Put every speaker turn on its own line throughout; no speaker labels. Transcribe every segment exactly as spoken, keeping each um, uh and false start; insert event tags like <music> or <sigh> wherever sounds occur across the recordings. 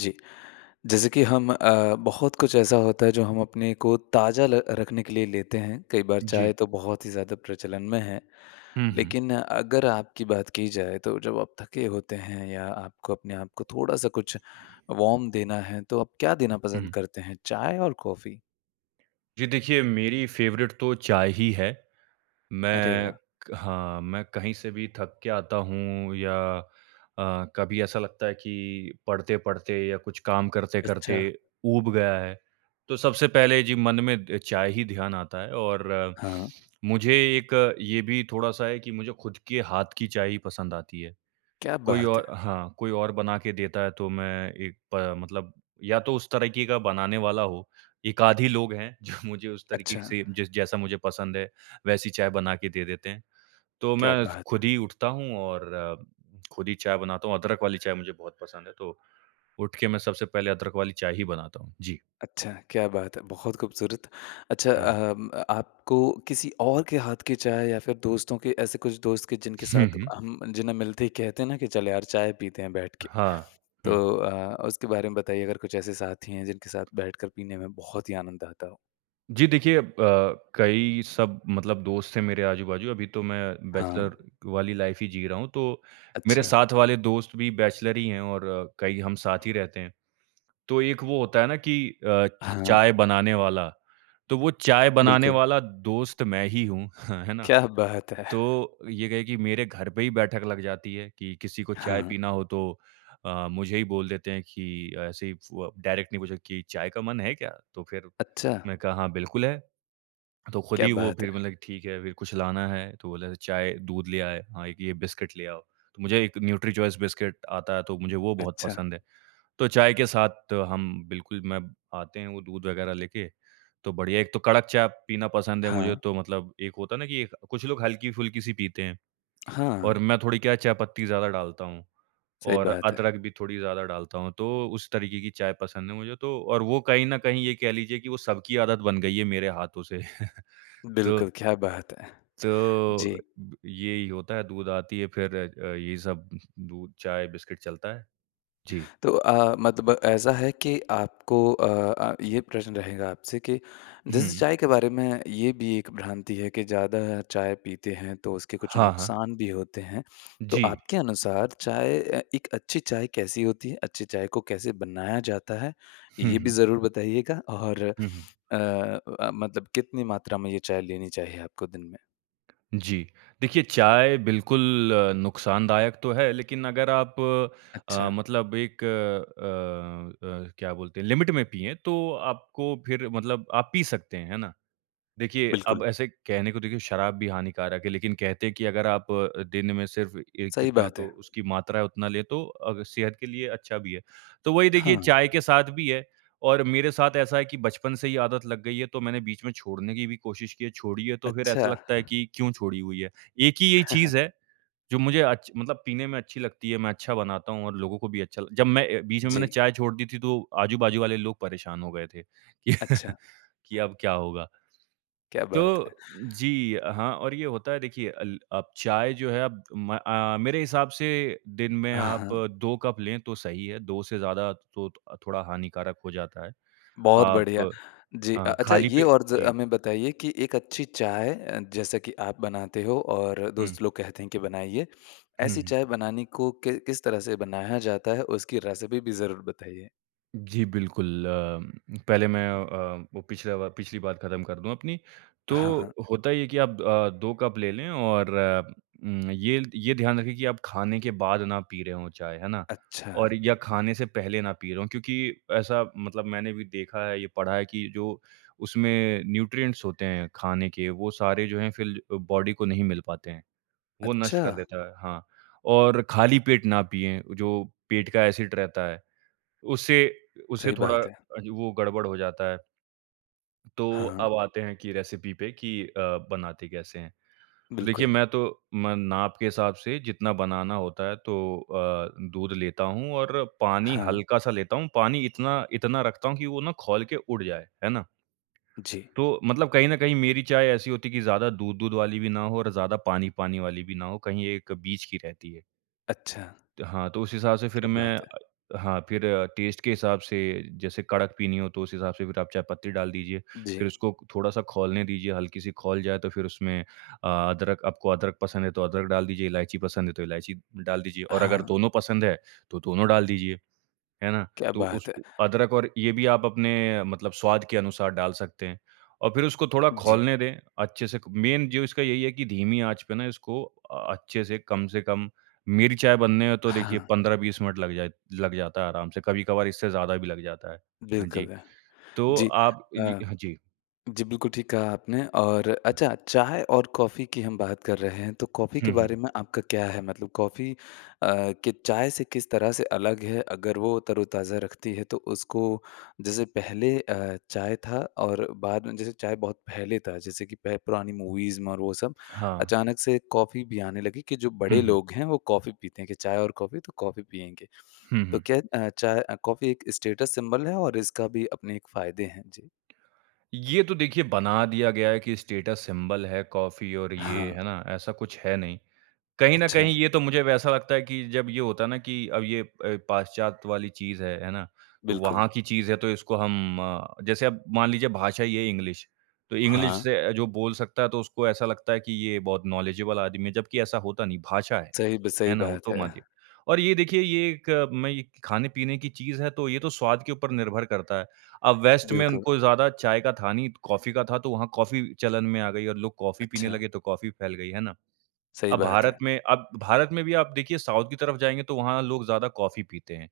जी। जैसे कि हम अ, बहुत कुछ ऐसा होता है जो हम अपने को ताज़ा ल रखने के लिए लेते हैं, कई बार
जी।
चाय तो बहुत ही ज़्यादा प्रचलन में है।
हुँ, हुँ।
लेक़िन अगर आपकी बात की जाए तो जब आप थके होते हैं या आपको अपने आप को थोड़ा-सा कुछ वॉर्म देना है तो आप क्या देना पसंद
हुँ।
करते हैं चाय और कॉफ़ी?
जी, देखिए मेरी फ़ेवरेट तो चाय ही है।
अरे
मैं क
वाह!
हाँ, मैं कहीं से भी थक के आता हूँ या अ, कभी ऐसा लगता है कि पढ़ते-पढ़ते या कुछ काम करते-करते
अच्छा।
ऊब गया है, तो सबसे पहले जी मन में अ, चाय ही ध्यान आता है और
हाँ।
मुझे एक ये भी थोड़ा-सा है कि मुझे ख़ुद के हाथ की चाय ही पसंद आती है।
क्या
कोई
बात
और
है!
हाँ, कोई और बना के देता है तो मैं एक प मतलब या तो उस तरीक़े का बनाने वाला हो। एक-आध ही लोग हैं जो मुझे उस तरीक़े
अच्छा।
से जिस जैसा मुझे पसंद है, वैसी चाय बना के दे देते हैं। तो
क्या
मैं
बात है!
ख़ुद ही उठता हूँ और ख़ुद ही <clicks tongue> चाय बनाता हूँ, अदरक वाली चाय मुझे बहुत पसंद है तो उठ के मैं सबसे पहले अदरक वाली चाय ही बनाता हूँ। जी।
अच्छा, क्या बात है! बहुत ख़ूबसूरत, अच्छा
हुँ।
अम आपको किसी और के हाथ की चाय या फ़िर दोस्तों के ऐसे कुछ दोस्त के जिनके
हुँ,
साथ
हुँ।
हम जिन्हें मिलते ही कहते ना कि चल यार चाय पीते हैं बैठके।
हाँ। हुँ।
तो अ, उसके बारे में बताइए अगर कुछ ऐसे साथी हैं जिनके साथ बैठकर पीने में बहुत ही आनंद आता हो?
जी देखिए अ, कई सब मतलब दोस्त हैं मेरे आजू-बाजू अभी तो मैं बैचलर
हाँ।
वाली लाइफ़ ही जी रहा हूँ तो मेरे
अच्छा।
साथ वाले दोस्त भी बैचलर ही हैं और कई हम साथ ही
<breath>
रहते हैं। तो एक वो होता है ना कि अ,
हाँ।
चाय बनाने वाला तो वो चाय बनाने
बिल्कुल।
वाला दोस्त मैं ही हूँ, ह है ना?
क्या बात है!
तो ये कहे कि मेरे घर पे ही बैठक लग जाती है कि किसी को चाय
हाँ।
पीना हो तो अ, मुझे ही बोल देते हैं कि ऐसे ही फु अ, डायरेक्टली मुझे कि चाय का मन है क्या? तो फ़िर
अच्छा।
मैं कहा हाँ, बिल्कुल है। तो ख़ुद
क्या
ही वो
बात
फ़िर
है!
मतलब कि ठीक है, फ़िर कुछ लाना है? तो बोले चाय दूध ले आए, हाँ, एक ये बिस्किट ले आओ। तो मुझे एक न्यूट्रीचॉइस बिस्किट आता है तो मुझे वो बहुत
अच्छा।
पसंद है। तो चाय के साथ हम बिल्कुल मैं आते हैं वो दूध वग़ैरह लेके तो बढ़िया एक तो कड़क चाय पीना पसंद है मुझे
हाँ।
तो मतलब एक होता है ना कि एक, कुछ लोग हल्की-फुल्की-सी पीते हैं
हाँ।
और मैं थोड़ी क्या है चाय-पत्ती ज़्यादा डालता हूँ
सही
और
बात है।
अदरक भी थोड़ी ज़्यादा डालता हूँ तो उस तरीक़े की चाय पसंद है मुझे तो और वो कहीं न कहीं ये कह लीजिए कि वो सबकी आदत बन गई है मेरे हाथों से, <chuckles> तो
बिल्कुल, क्या बात है!
तो
जी।
यही होता है, दूध आती है फ़िर अ, ये सब दूध चाय बिस्किट चलता है।
<breath>
जी।
तो अ, मतब ऐसा है कि आपको अ अ, ये प्रश्न रहेगा आपसे के जैसे
हुँ।
चाय के बारे में ये भी एक भ्रांति है कि ज़्यादा चाय पीते हैं तो उसके कुछ
हाँ, हाँ।
नुकसान भी होते हैं। तो
जी।
आपके अनुसार चाय अ, एक अच्छी चाय कैसी होती है, अच्छी चाय को कैसे बनाया जाता है?
हुँ,
ये भी
हुँ।
ज़रूर बताइएगा और
हुँ, हुँ।
अ अ, मतलब कितनी मात्रा में ये चाय लेनी चाहिए आपको दिन में?
जी, देखिए चाय बिल्कुल नुकसानदायक तो है लेक़िन अगर आप अ,
अच्छा।
मतलब एक अ अ, क्या बोलते हैं लिमिट में पिएँ तो आपको फ़िर मतलब आप पी सकते हैं, हैं ना? देखिए,
बिल्कुल।
अब ऐसे कहने को देखिए शराब भी हानिकारक है लेक़िन कहते हैं कि अगर आप अ, दिन में सिर्फ़ ए
सही
कितना
बात
तो
है।
उसकी मात्रा है उतना ले तो अ, सेहत के लिए अच्छा भी है। तो वही देखिए
हाँ।
चाय के साथ भी है और मेरे साथ ऐसा है कि बचपन से ही आदत लग गई है तो मैंने बीच में छोड़ने की भी कोशिश की है, छोड़ी है तो फ़िर
अच्छा।
ऐसा लगता है कि क्यों छोड़ी हुई है। एक ही ये
<chuckles>
चीज़ है जो मुझे अच्छ मतलब पीने में अच्छी लगती है मैं अच्छा बनाता हूँ और लोगों को भी अच्छा लग जब मैं अ, बीच में मैंने
जी।
चाय छोड़ दी थी तो आजू-बाजू वाले लोग परेशान हो गए थे। कि
अच्छा।
कि
<breath>
अब क्या होगा?
क्या बात है!
तो
<breath>
जी। हाँ, और ये होता है देखिए अल अब चाय जो है अब म अ अ, मेरे हिसाब से दिन में
हाँ,
आप
हाँ।
दो कप लें तो सही है। दो से ज़्यादा तो थो थोड़ा हानिकारक हो जाता है,
बहुत
आप
बढ़िया। जी अ,
हाँ,
अच्छा
खाली
ये
पेट
और ज
जी।
हमें बताइए कि एक अच्छी चाय अ, जैसा की आप बनाते हो और
हुँ।
दोस्त लोग कहते हैं कि बनाइए,
हुँ,
ऐसी
हुँ।
चाय बनाने को कि किस तरह से बनाया जाता है? उसकी रेसिपी भी ज़रूर बताइए।
जी, बिल्कुल अ, पहले मैं अ, वो पिछला बा पिछली बार खत्म कर दूँ अपनी। तो
हाँ, हाँ।
होता ये है कि आप अ, दो कप ले लें और उम, ये ये ध्यान रखें कि आप खाने के बाद ना पी रहे हों चाय, है ना?
अच्छा।
और या खाने से पहले ना पी रहे हों क्योंकि ऐसा मतलब मैंने भी देखा है, ये पढ़ा है कि जो उसमें न्यूट्रिएंट्स होते हैं खाने के वो सारे जो हैं फ़िर बॉडी को नहीं मिल पाते हैं, वो नष्ट
अच्छा।
कर देता है हाँ। और खाली पेट ना पिएँ, जो पेट का ऐसिड रहता है। उससे उससे
सही
थोड़ा
बात है।
अ, वो गड़बड़ हो जाता है। तो
हाँ।
अब आते हैं कि रेसिपी पे कि अ, बनाते कैसे हैं? तो देखिए
बिल्कुल।
मैं तो म नाप के हिसाब से जितना बनाना होता है तो अ, दूध लेता हूँ और पानी
हाँ।
हल्का-सा लेता हूँ, पानी इतना इतना रखता हूँ कि वो ना खौल के उड़ जाए, है ना?
जी।
तो मतलब कहीं न कहीं मेरी चाय ऐसी होती कि ज़्यादा दूध-दूध वाली भी ना हो और ज़्यादा पानी-पानी वाली भी ना हो, कहीं एक बीच की रहती है।
अच्छा।
त हाँ, तो उस हिसाब से फ़िर
क्या
मैं
बात है!
अ, हाँ फ़िर टेस्ट के हिसाब से जैसे कड़क पीनी हो तो उस हिसाब से फ़िर आप चायपत्ती डाल दीजिए, फ़िर
जी।
उसको थोड़ा-सा खौलने दीजिए, हल्की सी खौल जाए तो फ़िर उसमें अ, अदरक आपको अदरक पसंद है तो अदरक डाल दीजिए इलायची पसंद है तो इलायची डाल दीजिए और अगर
हाँ।
दोनों पसंद है तो दोनों डाल दीजिए, है ना?
क्या
तो उस
बात है!
अदरक और ये भी आप अपने मतलब स्वाद के अनुसार डाल सकते हैं। और फ़िर उसको थोड़ा
जी।
खौलने दें अच्छे से क मेन जो इसका यही है कि धीमी आँच पे ना इसको अ, अच्छे से कम से कम मेरी चाय बनने में तो देखिए
हाँ।
पंद्रह बीस मिनट लग जाए लग जाता है आराम से, कभी-कभार इससे ज़्यादा भी लग जाता है। हाँ जी,
बिल्कुल है।
तो
जी
आप जी,
अ,
हाँ जी।
जी बिल्कुल ठीक कहा आपने और अच्छा चाय और कॉफ़ी कि हम बात कर रहे हैं, तो कॉफ़ी
हुँ,
के
हुँ।
बारे में आपका क्या है मतलब कॉफ़ी अ, के चाय से किस तरह से अलग है? अगर वो तरोताज़ा रखती है तो उसको जैसे पहले अ, चाय था और बाद में जैसे चाय बहुत पहले था जैसे कि पह पुरानी मूवीज़ में और वो सब,
हाँ।
अचानक से कॉफ़ी भी आने लगी कि जो
हुँ,
बड़े
हुँ।
लोग हैं वो कॉफ़ी पीते हैं, के चाय और कॉफ़ी? तो कॉफ़ी पिएँगे।
हुँ,
तो
हुँ।
क्या अ, चाय अ, कॉफ़ी एक स्टेटस सिंबल है और इसका भी अपने एक फ़ायदे हैं? जी।
ये तो देखिए बना दिया गया है कि स्टेटस सिंबल है कॉफ़ी और
हाँ।
ये, है ना? ऐसा कुछ है नहीं। कहीं न
अच्छा।
कहीं ये तो मुझे वैसा लगता है कि जब ये होता ना कि अब ये अ, पाश्चात्य वाली चीज़ है, है ना? तो
बिल्कुल।
वहाँ की चीज़ है तो इसको हम अ, जैसे अब मान लीजिए भाषा ही है इंग्लिश। तो इंग्लिश।
हाँ।
से अ, जो बोल सकता है तो उसको ऐसा लगता है कि ये बहुत नॉलेजेबल आदमी है, जबकि ऐसा होता नहीं भाषा है,
सही ब सही
है ना? वो
बात
तो
है।
माध्य और ये देखिए ये एक मैं ये खाने-पीने की चीज़ है तो ये तो स्वाद के ऊपर निर्भर करता है। अब वेस्ट में
बिल्कुल।
उनको ज़्यादा चाय का था नहीं, तो कॉफ़ी का था तो वहाँ कॉफ़ी चलन में आ गई और लोग कॉफ़ी पीने
अच्छा।
लगे तो कॉफ़ी फैल गई, है ना?
सही
अब
बात
भारत
है।
में अब भारत में भी आप देखिए साउथ की तरफ जाएँगे तो वहाँ लोग ज़्यादा कॉफ़ी पीते हैं,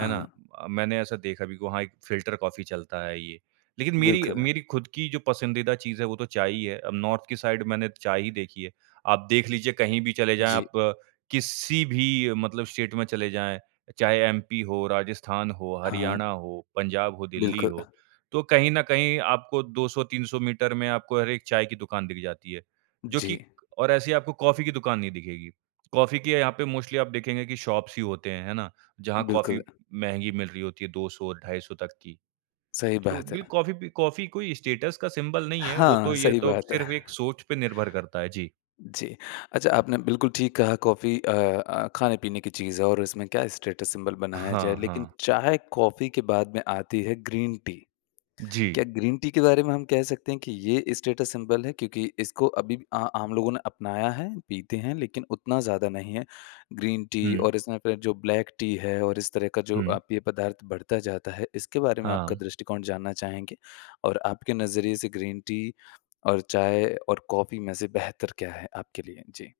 है ना? अ, मैंने ऐसा देखा भी वहाँ एक फ़िल्टर कॉफ़ी चलता है ये। लेकिन मेरी
बिल्कुल।
मेरी ख़ुद की जो पसंदीदा चीज़ है वो तो चाय ही है, अब नॉर्थ की साइड मैंने चाय ही देखी है, आप देख लीजिए कहीं भी चले जाएँ
जी।
आप किसी भी मतलब स्टेट में चले जाएँ चाहे एमपी हो, राजस्थान हो,
हाँ।
हरियाणा हो, पंजाब हो, दिल्ली
बिल्कुल।
हो। तो कहीं न कहीं आपको दो सौ तीन सौ मीटर में आपको हर एक चाय की दुकान दिख जाती है। जो कि
जी।
और ऐसी आपको कॉफ़ी की दुकान नहीं दिखेगी। कॉफ़ी की य यहाँ पे मोस्टली आप देखेंगे कि शॉप्स ही होते हैं, है ना? जहाँ कॉफ़ी
बिल्कुल।
महँगी मिल रही होती है दो सौ ढाई सौ तक की।
सही
तो
बात
बिल
है।
कॉफ़ी पी कॉफ़ी कोई स्टेटस का सिंबल नहीं है, वो
हाँ,
तो ये
सही
तो
बात है।
सिर्फ़ एक सोच पे निर्भर करता है। जी।
जी। अच्छा आपने बिल्कुल ठीक कहा कॉफ़ी अ अ, खाने-पीने की चीज़ है और उसमें क्या स्टेटस सिंबल बनाया
हाँ,
जाए लेकिन
हाँ।
चाय कॉफ़ी के बाद में आती है ग्रीन टी। क्या
जी।
ग्रीन टी के बारे में हम कह सकते हैं कि ये स्टेटस सिंबल है? क्योंकि इसको अभी आ आम लोगों ने अपनाया है, पीते हैं लेकिन उतना ज़्यादा नहीं है, ग्रीन टी
हुँ।
और इसमें फ़िर जो ब्लैक टी है और इस तरह का जो अ,
हुँ।
पेय पदार्थ बढ़ता जाता है इसके बारे में आपका
हाँ।
दृष्टिकोण जानना चाहेंगे? और आपके नज़रिए से ग्रीन टी और चाय और कॉफ़ी में से बेहतर क्या है आपके लिए? जी।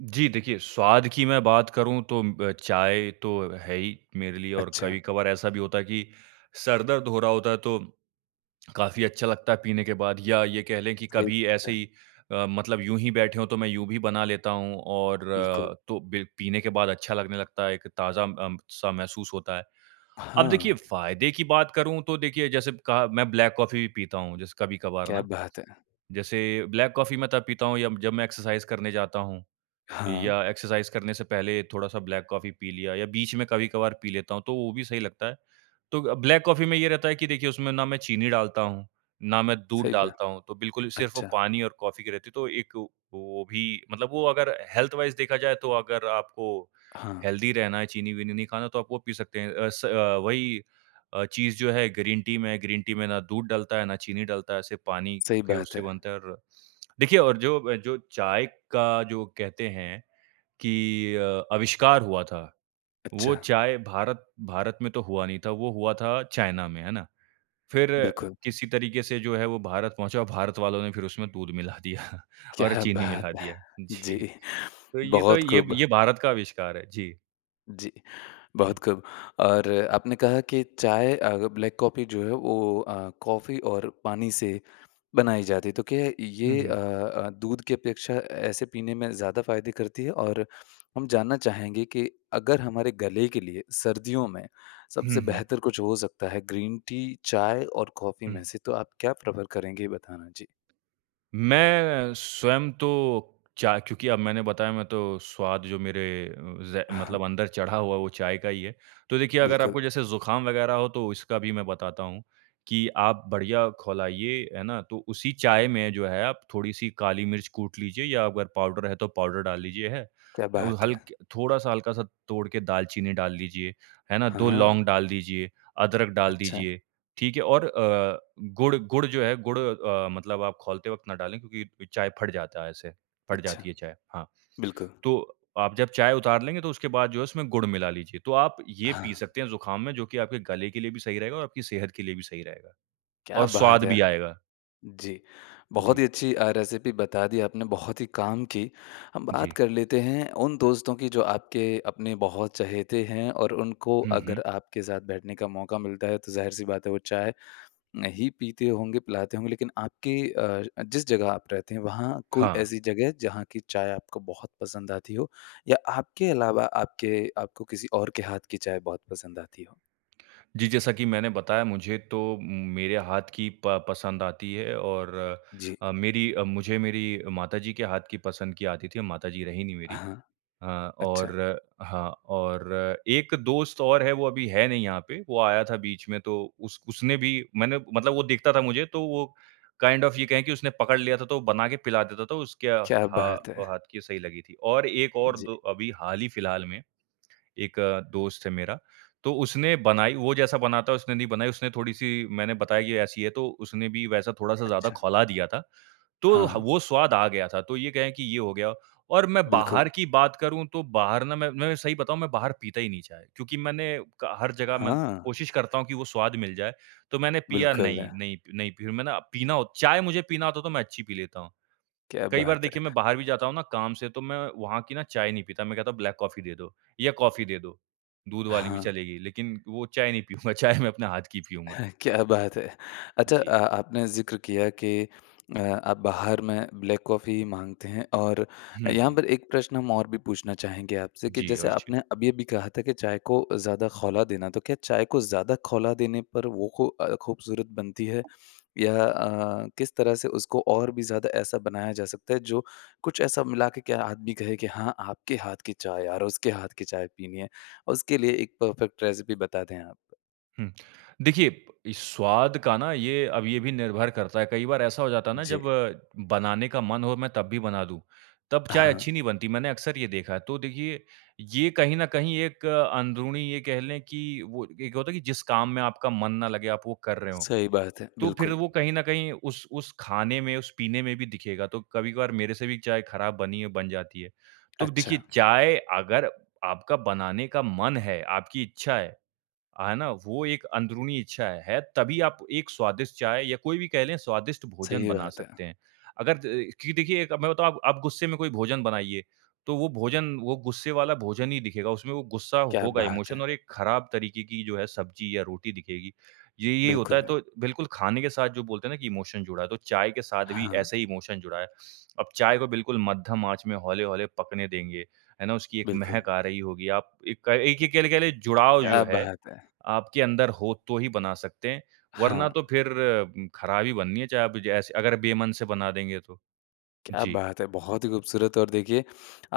जी देखिए, स्वाद की मैं बात करूँ तो ब चाय तो है ही मेरे लिए और
अच्छा।
कभी-कभार ऐसा भी होता है कि सर-दर्द हो रहा होता तो काफ़ी अच्छा लगता है पीने के बाद। या ये कह लें कि
सही
कभी ऐसे
है।
ही अ, मतलब यूँ ही बैठे हों तो मैं यूँ भी बना लेता हूँ और
बिल्कुल।
तो ब पीने के बाद अच्छा लगने लगता है एक ताज़ा अम, सा महसूस होता है। अब देखिए
हाँ।
फ़ायदे की बात करूँ तो देखिए जैसे कहा मैं ब्लैक कॉफ़ी भी पीता हूँ जैसे कभी-कभार
क्या
ना।
बात है!
जैसे ब्लैक कॉफ़ी मैं तब पीता हूँ यब जब मैं एक्सरसाइज़ करने जाता हूँ,
हाँ।
या एक्सरसाइज़ करने से पहले थोड़ा-सा ब्लैक कॉफ़ी पी लिया या बीच में कभी-कभार पी लेता हूँ तो वो भी सही लगता है। तो अ, ब्लैक कॉफ़ी में ये रहता है कि देखिए उसमें ना मैं चीनी डालता हूँ, ना मैं दूध
सही बा
डालता हूँ तो बिल्कुल सिर्फ़ वो
अच्छा।
पानी और कॉफ़ी की रहती है तो एक व वो भी मतलब वो अगर हेल्थ वाइज़ देखा जाए तो अगर आपको
हाँ।
हेल्दी रहना है चीनी-वीनी नहीं खाना तो आप वो पी सकते हैं अ, स वही अ, चीज़ जो है ग्रीन टी में है, ग्रीन टी में ना दूध डलता है, ना चीनी डलता है सिर्फ़ पानी
सही
के
बात
उससे
है।
बनता है और देखिए और जो जो चाय का जो कहते हैं कि अ, आविष्कार हुआ था, वो
अच्छा।
चाय भारत भारत में तो हुआ नहीं था, वो हुआ था चाइना में, है ना? फ़िर
बिल्कुल।
किसी तरीके से जो है वो भारत पहुँचा, भारत वालों ने फ़िर उसमें दूध मिला दिया और
क्या
चीनी
बात
मिला
है!
दिया जी,
जी,
तो ये तो
बहुत
ये
खूब।
ये भारत का आविष्कार है। जी।
जी, बहुत
हुँ।
ख़ूब और आपने कहा कि चाय अग ब्लैक कॉफ़ी जो है वो अ, कॉफ़ी और पानी से बनाई जाती है। तो क्या
हुँ,
ये अ
हुँ।
अ, दूध की अपेक्षा ऐसे पीने में ज़्यादा फ़ायदे करती है और हम जानना चाहेंगे कि अगर हमारे गले के लिए सर्दियों में
हुँ,
सबसे
हुँ।
बेहतर कुछ हो सकता है ग्रीन टी, चाय और कॉफ़ी में
हुँ।
से। तो आप क्या प्रेफ़र करेंगे ये बताना? जी।
मैं स्वयं तो चा क्योंकि अब मैंने बताया मैं तो स्वाद जो मेरे अ, ज़
अ
मतलब
हाँ।
अंदर चढ़ा हुआ, वो चाय का ही है। तो देखिए अगर
बिल्कुल।
आपको जैसे ज़ुकाम वग़ैरह हो तो उसका भी मैं बताता हूँ कि आप बढ़िया खौलाइए है ना। तो उसी चाय में जो है आप थोड़ी-सी काली मिर्च कूट लीजिए या अगर पाउडर है तो पाउडर डाल लीजिए। अ,
क्या बात है!
हल्क थोड़ा-सा हल्का-सा तोड़ के दालचीनी डाल लीजिए। है ना? दो
हाँ।
लौंग डाल दीजिए, अदरक डाल
अच्छा।
दीजिए। ठीक है? और अ, गुड़ गुड़ जो है अ, गुड़ मतलब आप खोलते वक़्त ना डालें क्योंकि चाय फट जाता है ऐसे, फट
अच्छा।
जाती है चाय। हाँ,
बिल्कुल।
तो आप जब चाय उतार लेंगे तो उसके बाद जो इसमें गुड़ मिला लीजिए। तो आप ये पी
हाँ।
सकते हैं ज़ुकाम में जो कि आपके गले के लिए भी सही रहेगा और आपकी सेहत के लिए भी सही रहेगा
क्या
और
बात
स्वाद
है!
भी आएगा।
जी, बहुत
जी।
ही अच्छी अ, रेसिपी बता दी आपने, बहुत ही काम की। हम बात
जी।
कर लेते हैं उन दोस्तों की जो आपके अपने बहुत चहेते हैं और उनको
हुँ,
अगर
हुँ।
आपके साथ बैठने का मौका मिलता है। तो ज़ाहिर-सी बात है वो चाय नहीं पीते होंगे, पिलाते होंगे लेक़िन आपके अ, जिस जगह आप रहते हैं वहाँ कोई
हाँ।
ऐसी जगह जहाँ की चाय आपको बहुत पसंद आती हो। या आपके अलावा आपके आपको किसी और के हाथ की चाय बहुत पसंद आती हो?
जी, जैसा कि मैंने बताया मुझे तो मेरे हाथ की प पसंद आती है और
जी।
अ, मेरी मुझे मेरी माता जी के हाथ की पसंद की आती थी, माता जी रही नहीं मेरी।
हाँ।
अ,
अच्छा।
और हाँ, और एक दोस्त और है वो अभी है नहीं यहाँ पे। वो आया था बीच में तो उस उसने भी मैंने मतलब वो देखता था मुझे तो वो काइन्ड ऑफ़ ये कहे कि उसने पकड़ लिया था तो बना के पिला देता। तो उसके
क्या
हा
बात है!
हाथ की सही लगी थी। और एक और
जी।
दो अभी हाल ही फ़िलहाल में एक दोस्त है मेरा तो उसने बनाई, वो जैसा बनाता है उसने नहीं बनाई उसने थोड़ी-सी मैंने बताई ये ऐसी है तो उसने भी वैसा थोड़ा-सा ज़्यादा
अच्छा।
ख़ौला दिया था। तो
हाँ।
वो स्वाद आ गया था तो ये कह कि ये हो गया। और मैं
बिल्कुल।
बाहर की बात करूँ तो, बाहर ना मैं मैं सही बताऊँ मैं बाहर पीता ही नहीं चाय। क्योंकि मैंने कहा हर जगह मैं
हाँ।
कोशिश करता हूँ कि वो स्वाद मिल जाए। तो मैंने पिया
बिल्कुल।
नहीं नहीं पी नहीं पी मैंने पीना हो चाय मुझे पीना होता तो मैं अच्छी पी लेता हूँ।
क्या
कई बार
बात है।
देखिए मैं बाहर भी जाता हूँ ना काम से तो मैं वहाँ की ना चाय नहीं पीता। मैं कहता हूँ ब्लैक कॉफ़ी दे दो या कॉफ़ी दे दो। दूध वाली भी
हाँ।
चलेगी लेक़िन वो चाय नहीं पीऊँगा। चाय मैं अपने हाथ की पीऊँगा।
हाँ, क्या बात है! अच्छा
जी।
अ, आपने ज़िक्र किया कि अ, आप बाहर में ब्लैक कॉफ़ी माँगते हैं और
हुँ,
यहाँ
हुँ।
पर एक प्रश्न हम और भी पूछना चाहेंगे आपसे कि
जी,
जैसे
अवश्य।
आपने अभी-अभी कहा था कि चाय को ज़्यादा ख़ौला देना। तो क्या चाय को ज़्यादा ख़ौला देने पर वो ख़ू अ, ख़ूबसूरत बनती है या अ, किस तरह से उसको और भी ज़्यादा ऐसा बनाया जा सकता है। जो कुछ ऐसा मिलाकर क्या आदमी कहे कि हाँ आपके हाथ की चाय यार उसके हाथ की चाय पीनी है। उसके लिए एक परफ़ेक्ट रेसिपी बता दें आप।
हुँ, देखिए इस स्वाद का ना ये अब ये भी निर्भर करता है। कई बार ऐसा हो जाता है ना जब
जी।
बनाने का मन हो मैं तब भी बना दूँ, तब चाय अच्छी
हाँ।
नहीं बनती मैंने अक्सर ये देखा। तो देखिए ये कहीं न कहीं एक अंदरूनी ये कह लें कि वो एक होता है कि जिस काम में आपका मन ना लगे आप वो कर रहे हो।
सही बात है,
तो फ़िर
बिल्कुल।
वो कहीं न कहीं उस उस ख़ाने में, उस पीने में भी दिखेगा। तो कभी-कभार मेरे से भी चाय ख़राब बनी है बन जाती है। तो देखिए
अच्छा।
चाय अगर आपका बनाने का मन है, आपकी इच्छा है। है ना? वो एक अंदरूनी इच्छा है। है, तभी आप एक स्वादिष्ट चाय या कोई भी कह लें स्वादिष्ट भोजन
सही
बना
बात है।
सकते हैं। अगर द कि देखिए अब मैं बताऊँ आप आप गुस्से में कोई भोजन बनाइए। तो वो भोजन, वो गुस्से वाला भोजन ही दिखेगा उसमें वो गुस्सा
क्या
होगा
बात
इमोशन
है!
और एक ख़राब तरीक़े की जो है सब्ज़ी या रोटी दिखेगी। ये यही होता है
बिल्कुल।
तो बिल्कुल ख़ाने के साथ जो बोलते हैं कि इमोशन जुड़ा। तो चाय के साथ भी
हाँ।
ऐसे ही इमोशन जुड़ा है। अब चाय को बिल्कुल मध्यम आँच में हौले-हौले पकने देंगे है ना, उसकी एक
बिल्कुल।
महक आ रही होगी। आप एक एक एक एक कह लें जुड़ाव जो
क्या
है
बात है!
आपके अंदर हो तो ही बना सकते हैं। वरना
हाँ।
तो फ़िर ख़राब ही बननी है चाय आप जैसे अगर बेमन से बना देंगे तो।
क्या
जी।
बात है! बहुत ही ख़ूबसूरत और देखिए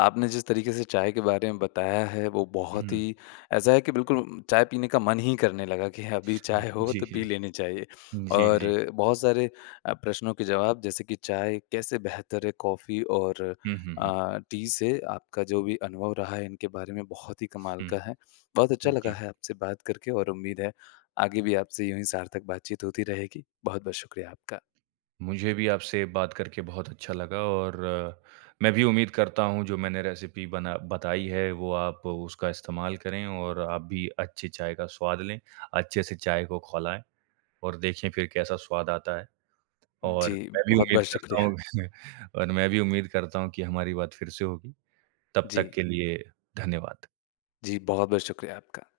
आपने जिस तरीक़े से चाय के बारे में बताया है वो बहुत
हुँ।
ही ऐसा है कि बिल्कुल चाय पीने का मन ही करने लगा कि अभी चाय हो
जी।
तो पी लेनी चाहिए।
जी,
और
जी।
बहुत सारे अ, प्रश्नों के जवाब जैसे कि चाय कैसे बेहतर है कॉफ़ी और
हुँ, हुँ, हुँ।
अ, टी से। आपका जो भी अनुभव रहा है इनके बारे में बहुत ही कमाल
हुँ।
का है। बहुत अच्छा
हुँ,
लगा
जी।
है आपसे बात करके और उम्मीद है आगे भी आपसे यूँ ही सार्थक बातचीत होती रहेगी। बहुत-बहुत शुक्रिया आपका।
मुझे भी आपसे बात करके बहुत अच्छा लगा और मैं भी उम्मीद करता हूँ जो मैंने रेसिपी बना बताई है। वो आप उसका इस्तेमाल करें और आप भी अच्छी चाय का स्वाद लें, अच्छे-से चाय को खौलाएँ और देखें फ़िर कैसा स्वाद आता है।
जी,
और मैं भी उम्मीद
बहुत-बहुत
करता
शुक्रिया।
हूँ <chuckles> और मैं भी उम्मीद करता हूँ कि हमारी बात फ़िर से होगी। तब
जी।
तक के लिए धन्यवाद।
जी, बहुत-बहुत शुक्रिया आपका।